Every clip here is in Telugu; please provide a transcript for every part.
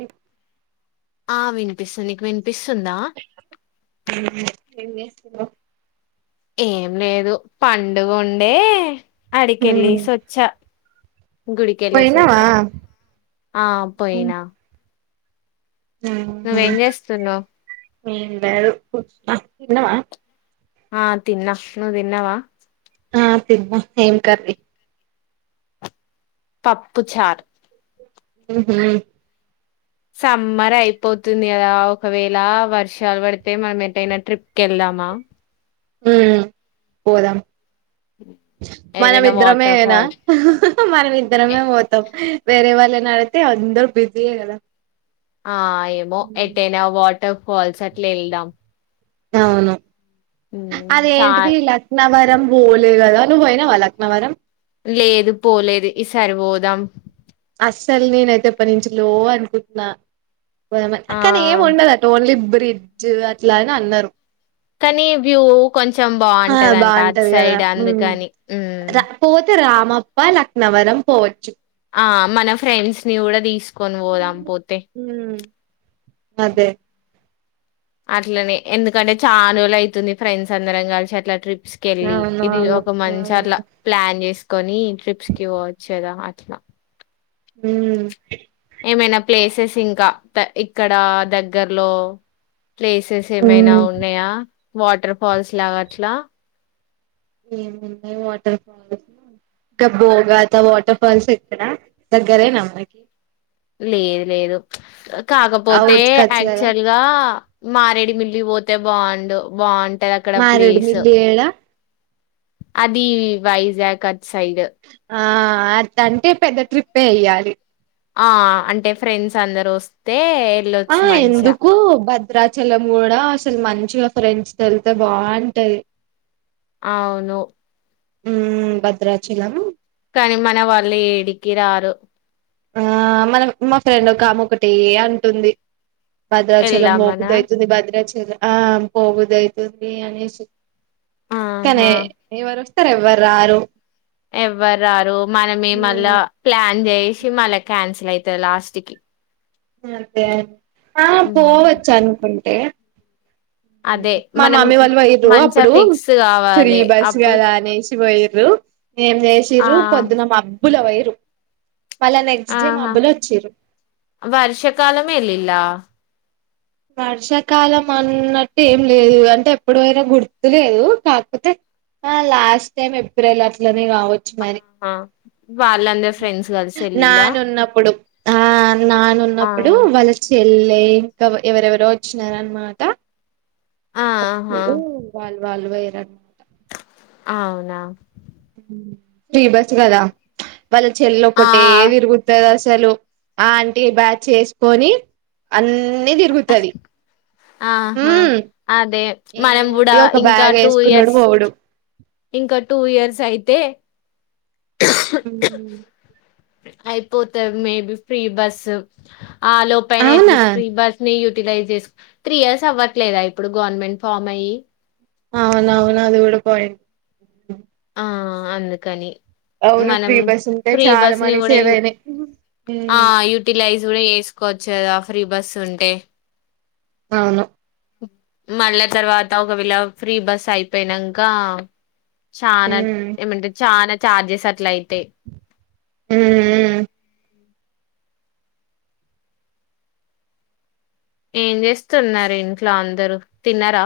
ఏ ఆ వినిపిస్తుంది నీకు వినిపిస్తుందా ఆ ఏం చేస్తున్నావు ఏం లేదు పండగ ఉండే అడికి హ్మ్ యేళ్ళేసి వచ్చా గుడికి యేళ్ళెసి పోయినవా వచ్చా ఆ పోయినా నువ్వేం చేస్తున్నావ్ నేను వేరు హు ఆ తిన్నావా ఆ తిన్నా నువ్వు తిన్నవా ఆ తిన్నా ఏం కర్రీ పప్పు చార్ ఉహు సమ్మర్ అయిపోతుంది కదా ఒకవేళ వర్షాలు పడితే మనం ఎటైనా ట్రిప్ కి వెళ్దామా మ్మ్ పోదాం ఏదైనా వాటర్ మనమిద్దరమేనా ఫాల్స్ మనం ఇద్దరమే పోతమ్ వేరే వాళ్ళని అడిగితే అందరు బిజీయే కదా ఆ ఏమో ఎటైనా వాటర్ ఫాల్స్ అట్లా యెల్దాం అవును ఉమ్, చా అదేంటిది ఇలా అన్నవరం బోలే గదా నువ్వు పోయినవా లక్నవరం లేదు పోలేదు ఈ సారిపోదాం అస్సలు నేనైతే ఎప్పటి నుంచి లో అనుకుంటున్నా పోదామ్ ఆ అని కానీ ఏం ఉండదు ఓన్లీ బ్రిడ్జ్ అట్లా అని అన్నరు కానీ వ్యూ కొంచెం ఆ బాగుంటదంట అట్ బాగుంటది కదా సైడ్ ఉమ్ అందుకని ఉమ్ రా పోతే రామప్ప లక్నవరం పోవచ్చు ఆ మన ఫ్రెండ్స్ ని కూడా తీస్కొని పోదాం పోతే హ్మ్ అదే అట్లనే ఎందుకంటే చాన్ రోజులు అయితుంది ఫ్రెండ్స్ అందరం కలిసి అట్లా ట్రిప్స్ కెళ్ళి ఇది అవునవును ఒక మంచి అట్లా ప్లాన్ చేసుకొని ట్రిప్స్ కి పో వచ్ కదా అట్లా ఉమ్ ఏమైనా ప్లేసెస్ ఇంకా త ఇక్కడ దగ్గర్లో ప్లేసెస్ ఏమైనా ఉమ్ ఉన్నాయా వాటర్ ఫాల్స్ లాగా అట్లా ఏమున్నాయి వాటర్ ఫాల్స్ ఇంకా బోగాత వాటర్ ఫాల్స్ ఇక్కడ దగ్గరేన మీకు లేదు లేదు కాకపోతే అవుట్ కట్స్ కదా యాక్చువల్ గా మారేడుమిల్లి పోతే బాగుండు బాగుంటాది అక్కడ ప్లేసు యేడ అది వైజాగ్ అట్ సైడ్ ఆ అది అంటే పెద్ద ట్రిప్పే ఎయ్యాలి ఆ అంటే ఫ్రెండ్స్ అందరు వస్తే ఆ వెళ్ళొచ్చు మంచిగా ఎందుకు బద్ చిద్రాచలం కూడా అసలు మంచిగా ఫ్రెండ్స్ తొ ఎళ్తే బాగుంటయ్ అవును ఉమ్ భద్రాచలమ్ కానీ మన వాళ్ళు ఏడికి రారు ఆ మన మా ఫ్రెండ్ ఒకామే ఒకటె అంటుంది భద్రాచలం వెళ్దామనా పోబుద్ధి అయితుంది భద్రాచలం ఆ పోబుద్ధి అయితుంది అనేసి కానీ ఆహా ఎవరు వస్తరు ఎవ్వర్ రారు ఎవ్వర్ రారు మనమే మళ్ళ ఉమ్ ప్లాన్ చేసి మళ్ళా క్యాన్సిల్ అయితది లాస్ట్ కి అదే ఆ ఉమ్. పోవచ్చు అనుకుంటే హ్మ్ అదే మా మనం మామీ వాళ్ళు పోయిర్రు మంచిగా అప్పుడు ఫిక్స్ ఫ్రీ కావాలి బస్ అప్పుడు కదా అనేసి పోయిర్రు ఏం ఆ చేసిర్రు పొద్దున మబ్బుల పోయిరు మళ్ళా నెక్స్ట్ డే మా మబ్బుల వచిర్రు వర్షకాలమే ఎల్లిల వర్షాకాలం అన్నట్టు ఏం లేదు అంటే ఎప్పుడు పోయిండ్రో గుర్తు లేదు కాక్పోతే ఆ లాస్ట్ టైం ఎప్రిల్ అట్లనే కావచ్చు మరి ఆ వాళ్లన్ చెప్ నానున్నప్పుడు ఆ ఆ నానున్నప్పుడు వాళ్ళ చెల్లె ఇంకా ఎవరెవరో వచ్చినారన్మాట ఆహా అప్పుడు వాళ్ళు ఓయిండ్రా అవునా ఫ్రీ బస్ కదా వాళ్ళ చెల్ల ఆ ఒక్కటే తిరుగుతది అసలు ఆ అంటే బ్యాచ్ చేసుకొని అన్నీ తిరుగుతది ఆహా ఉమ్ అదే మనం ఏముంది కూడా ఒక ఇంకా బ్యాగ్ టూ వేసుకునుడు ఇయర్స్ పోవుడు ఇంకా టూ ఇయర్స్ అయితే ఉమ్ అయిపోతే మేబి ఫ్రీ బస్ ఆ లోపనే అవునా ఎట్లీస్ ఫ్రీ బస్ ని యూటిలైజ్ చేసు త్రీ ఇయర్స్ అవ్వట్లేదా ఇప్పుడు గవర్నమెంట్ ఫామ్ అయ్యి అవునవును అది కూడా పాయింట్ ఆ అందుకని అవును మనం ఫ్రీ బస్ ఉంటే ఫ్రీ చాలా బస్ ని మనీ కూడా సేవ్ అయినాయి ఆ ఉమ్ యూ టిలైజ్ కూడా వేసుకోవచ్చు కదా ఫ్రీ బస్ ఉంటే అవును మళ్ళ తర్వాత ఒకవేళ ఫ్రీ బస్ అయిపోయినాక చనా ఉమ్ ఏమంటే చాలా చార్జెస్ అట్ల అయితే ఉ ఉ ఏం చేస్తున్నారు ఇంట్లో అందరు తిన్నరా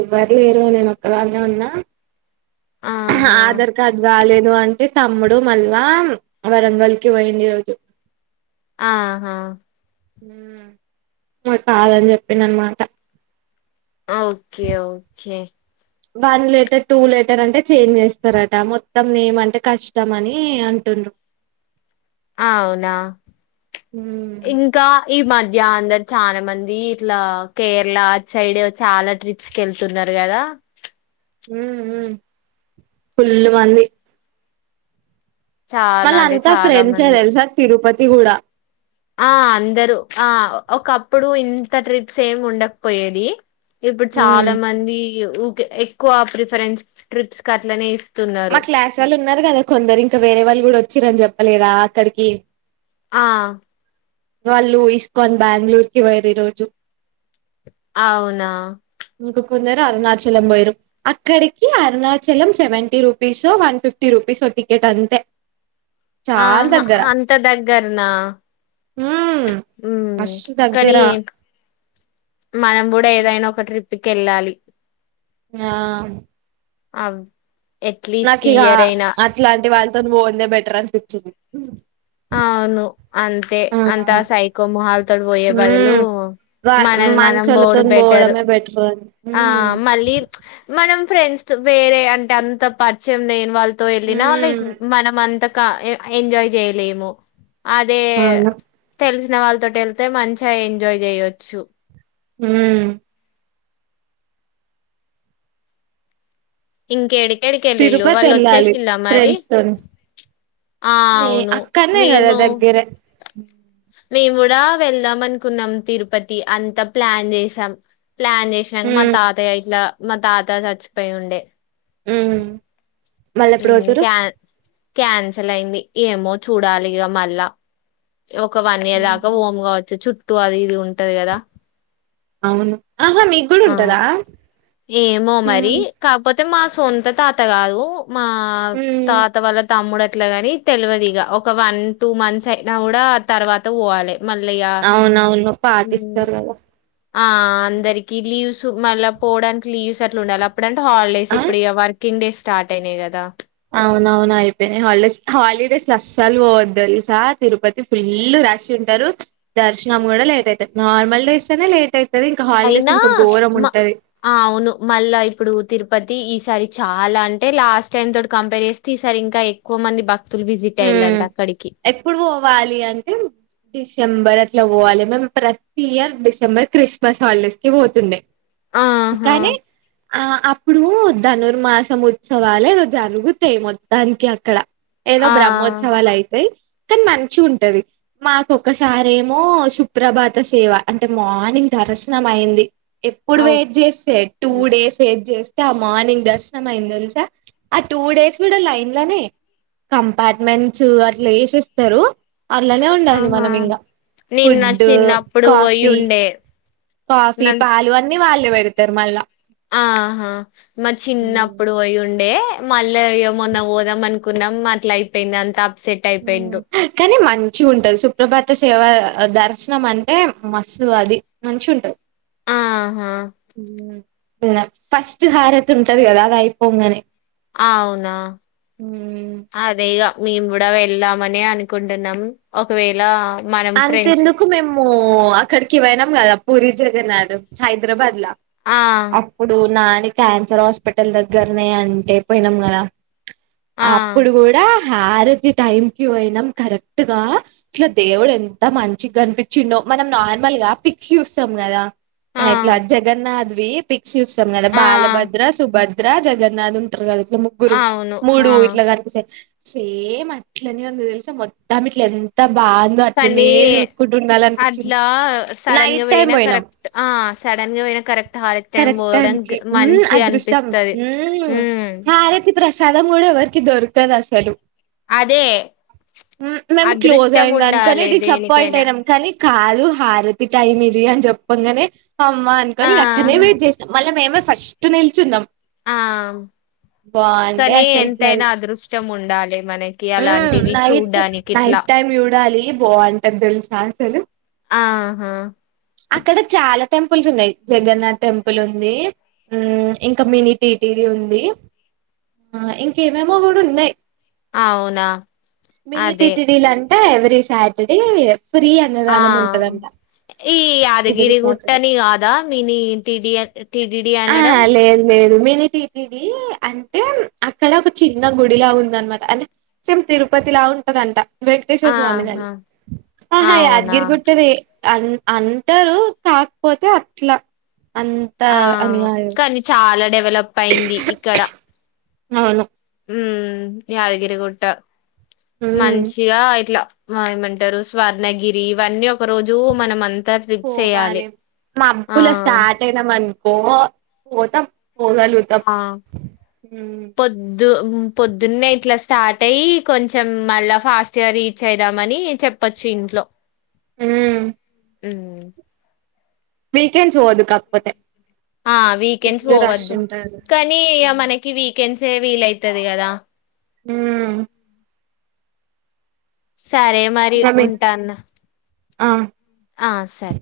ఎవ్వరు లేరు నేను ఒక్కదనే ఉన్నా ఆహా ఆధార్ కార్డ్ రాలేదు అంటే అంటే తమ్ముడు మళ్ళా వరంగల్కి పోయిడి రోజు ఆహా మాకు కాదని చెప్పిండు అన్నమాట okay okay one later, two లీ, అంటే చేంజ్ చేస్తారట. మొత్తం నేమ అంటే కష్టం అని అంటుండ అవునా ఉమ్ ఇం ఇంక ఈ మధ్య అందరు చాలా మంది ఇట్లా కేరళ అటు సైడ్ చాలా ట్రిప్ తీకెళ్తున్నారు. కదా ఉ ఉ ఫుల్ మంది చాలా మళ్ళ అంటే అంతా చాలా ఫ్రెండ్స్ మంది తెలుసా తిరుపతి కూడా ఆ అందరూ ఆ ఒకప్పుడు ఇంత ట్రిప్స్ ఏమి ఉండకపోయేది. ఇప్పుడు ఉమ్ చాలా మంది ఎక్కువ ప్రిఫరెన్స్ ట్రిప్స్ క అట్లనే ఇస్తున్నారు మా క్లాస్ వాళ్ళు ఉన్నారు. కదా కొందరు ఇంకా వేరే వాళ్ళు కూడా వచ్చిరని చెప్పలేదా అక్కడికి ఆ వాళ్ళు ఇస్కన్ బెంగళూర్ కి పోయిరు. ఈ రోజు అవునా ఇంక కొందరు అరుణాచలం పోయరు. అక్కడికి Arunachalam seventy rupees one fifty రూపీసో టికెట్ అంతే చాలా ఆహ దగ్గర అంత దగ్గరనా ఉమ్ ఉమ్ మస్తు కానీ దగ్గర మానంబడి ఇ ఏదైనా ఒక ట్రిప్కి కేళ్ళాలి. ఆ ఆ అట్లెస్ట్ ఈ ఇయర్ అయినా ఇలాంటి వాళ్ళతో పోనిదే బెటర్ అనిపించింది. ఆ అవును అంతే ఆ అంతా సైకో మొహాల తోటి పోయే బదులు ఉమ్ మన మనం పోవుడు బెట్టరు బం ఆ మళ్ళీ మనం ఫ్రెండ్స్ వేరే అంటే అంత పరిచయం లేని వాళ్ళు. త వెళ్ళిన లైక్ ఉమ్ మనం అంత ఎంజాయ్ చేయలేము అదే అవును తెలిసిన వాళ్ళతో వెళ్తే మంచిగా ఎంజాయ్ చేయొచ్చు. ఊ ఇంకేడికెడికి వెళ్ళిళ్ళు తిరుపతి వాళ్ళు వెళ్ళాలి వచ్చేసిళ మరి ఫ్రెండ్స్ తోని ఆ నే అవును అక్కడనే కదా మేము దగ్గరే మేము కూడా వెళ్దాం అనుకున్నాం తిరుపతి అంతా ప్లాన్ చేసాం ప్లాన్ చేసినాక మా ఉమ్ తాతయ ఇట్లా మా తాత చచ్చిపోయి ఉండే ఉ క్యాన్ క్యాన్సల్ అయింది ఏమో చూడాలిగా మళ్ళా ఒక వన్ ఇయర్ దాకా హఓమ్ కావచ్చు చుట్టూ అది ఇది ఉంటది కదా అవును ఆహా మీకు కూడా ఆ ఉంటదా ఏమో ఉ మరి కాకపోతే మా సొంత తాత కాదు మా తాత వాళ్ళ తమ్ముడు అట్లా గాని తెల్వదిగ ఒక వన్ టూ మంత్స్ అయినా కూడా తర్వాత పోవాలే మళ్లయ అవునవును పాటిస్తారు కదా ఆ అందరికి లీవ్స్ మళ్ళా పోవడానికి లీవ్స్ అట్లా ఉండాలి అప్పుడంటే హాలిడేస్ ఆ ఇప్పుడు వారి కింగ్ డేస్ స్టార్ట్ అయినాయి కదా అవునవునా అయిపోయినాయి హాలిడేస్ హాలిడేస్ అస్సలు పోద్దు తెలుసా తిరుపతి ఫుల్లు రష్ ఉంటారు దర్శనం కూడా లేట్ అయితారు నార్మల్ డేస్ అనే లేట్ అయితు ది ఇంకా హాలిడేస్ అయినా ఇంకాఘోరం మ ఉంటది అవును మళ్ళా ఇప్పుడు తిరుపతి ఈసారి చాలా అంటే లాస్ట్ టైమ్ తోటి కంపేర్ చేస్ తీసారి ఇంకా ఎక్కువ మంది భక్తులు విజిట్ అయ్యాలంట అక్కడికి ఇప్పుడు పోవాలి అంటే డిసెంబర్ అట్లా పోవాలి మేమ్ ప్రతి ఇయర్ డిసెంబర్ క్రిస్మస్ హాలిడేస్ కి పోతుండే ఆహా కానీ ఆ అప్పుడు ధనుర్మాసం ఉత్సవాలే రోజు అరుగుతాయి మొత్తానికి అక్కడ ఏదో ఆ బ్రహ్మోత్సవాలు అయితాయి కానీ మంచి ఉంటది మాకక్కసారేమో సుప్రభాత సేవ అంటే మార్నింగ్ దర్శనం అయింది ఎప్పుడు వెయిట్ చేస్తే టూ ఓకే డేస్ వెయిట్ చేస్ ఆ మార్నింగ్ దర్శనం అయింది తెలుసా ఆ టూ డేస్ కూడా లైన్ లోనే కంపార్ట్మెంట్స్ అట్లా వేసిస్తారు అట్లనే ఉండాలి ఆహా మనం ఇంకా నిన్న ఫుడ్ చిన్నప్పుడు పోయి కాఫీ ఉండే కాఫీ నన్ పాలు అన్ని వాళ్ళే పెడతారు మళ్ళా ఆహా మ చిన్న ఆప్పుడు పోయి ఉండే మళ్ళీ ఏమన్నా పోదాం అనుకున్నాం అట్లా అయిపోయింది అంత ఉ కానీ మంచి ఉంటది సుప్రభాత సేవ దర్శనం అంటే మస్తు అది మంచి ఉంటది ఆహా ఫస్ట్ హారతు ఉంటది కదా అది అయిపోంగనే ఆ అవునా అదేఈగ మేము కూడా వెళ్ళామని అనుకుంటున్నాం ఒకవేళ మనం ఫ్రెండ్స్ అంతేందుకు మేము అక్కడికి వెళ్దాం కదా పూరి జగన్నాథ్ హైదరాబాద్ల ఆ ఇప్పుడు నాని క్యాన్సర్ హాస్పిటల్ దగ్గరనే అంటే పోయినాం కదా ఆ అప్పుడు కూడా హారతి టైంకిి పోయినాం కరెక్ట్ గా ఇట్లా దేవుడు ఎ ఎంత మంచిగనిపించిండో మనం నార్మల్గా పిక్స్ చూస్తాం కదా ఆ ఇట్లా జగన్నాథ్వి పిక్ చూస్తాం కదా ఆ బాలభద్ర సుభద్ ద్ర జగన్నాథ్ ఉంటరు కదా ఇట్ల ముగ్గురు అవును ఆ మూడు ఇట్ల కనిపిసే సేమ్ అట్లనే ఉంది తెలుసా మొద్దాం ఇట్లు ఎంత బాగుంద కానీ అట్లా సడన్గా నైట్ టైం పోయినా పోయినాం కరెక్ట్ ఆ సడన్గ పోయినా కరెక్ట్ హారతి టైం కరెక్ట్ పోవడం గ టైమ్కి ఉమ్ మంచి అదృష్టం అనిపిస్తది ఉమ్ హారతి ప్రసాదం కూడా ఎవరికి దొరకదసలు అదే మేము అదృష్టం ఉండాలే దేనికైనా ఉమ్ కని కాదు హారతి టైమ్ ఇది అని చెప్పంగానే అమ్మ ఆ అనుకోని అక్కనే వెయిట్ చేస్ మళ్ళా మేమే ఫస్ట్ నిల్చున్నాం ఆ బాగుండే కనీ అసలుకి ఎంతైనా అదృష్టం ఉండాలి మనక్ ఉమ్ నైట్ నైట్ టైమ్ చూడాలి బాగుంటంది తెలుసా అసలు ఆహా అక్కడ చాలా టెంపుల్స్ ఉన్నాయి జగన్నాథ్ టెంపుల్ ఉంది ఉమ్ ఇంకా మినీ టీటీడి ఉంది ఆ ఇంకేమేమో కూడా ఉన్నయి అవునా మినీ అదే టిటిడీలాంటె ఎవ్రీ సాటర్డే ఫ్రీ అన్ ఆ ఈ ఎవ్రీ యాదగిరి సాటర్డే గుుట్టనీ ఆ దా మీని టీడీ టీటిడి అనడం ఆహా లేదు లేదు మనిటీటీడి అంటే అక్కడ ఒక చిన్న గుడిలా ఉందనమాట అంటే సేమ్ తిరుపతిలా ఉంటదంట వెంకటేశ్వర స్వామి దని ఆహా ఆహా అవునా యాద్గిరిగుట్టది అన్ అంటరు కాకపోతే అట్ల అంత ఆ అని కాదు కానీ చాలా డెవలపయింది ఇక్కడ అవును ఉమ్ యాదగిరిగుట్ట ఉమ్ మంచిగా ఇట్లా మా ఏమంటరు స్వర్ణగిరి ఇవన్నీ కరోజు మనం అంతా ట్రిప్స్చేయాలి ఆ దేనాం అనుకో పొతం పోగలుగు ఆ పొద్ ద్దు పొద్దున్నే ఇట్లా స్టార్ట్ అయ్యి కొంచెం మళ్ళా ఫాస్ట్గా రీచ్ అయిదామని చెప్ పచ్చి ఇంట్లో ఉమ్ ఉమ్ వీకెండ్స్ పోవదుకాకపోతే ఆ వీకెండ్స్ పోవద్దు ఉంటారు కానీ ఇగ మనకి వికెన్సీ వీలవుతది కదా ఉమ్ సరే మరి ఇంకా మీ ఉంటాన్న ఆ ఆ సరే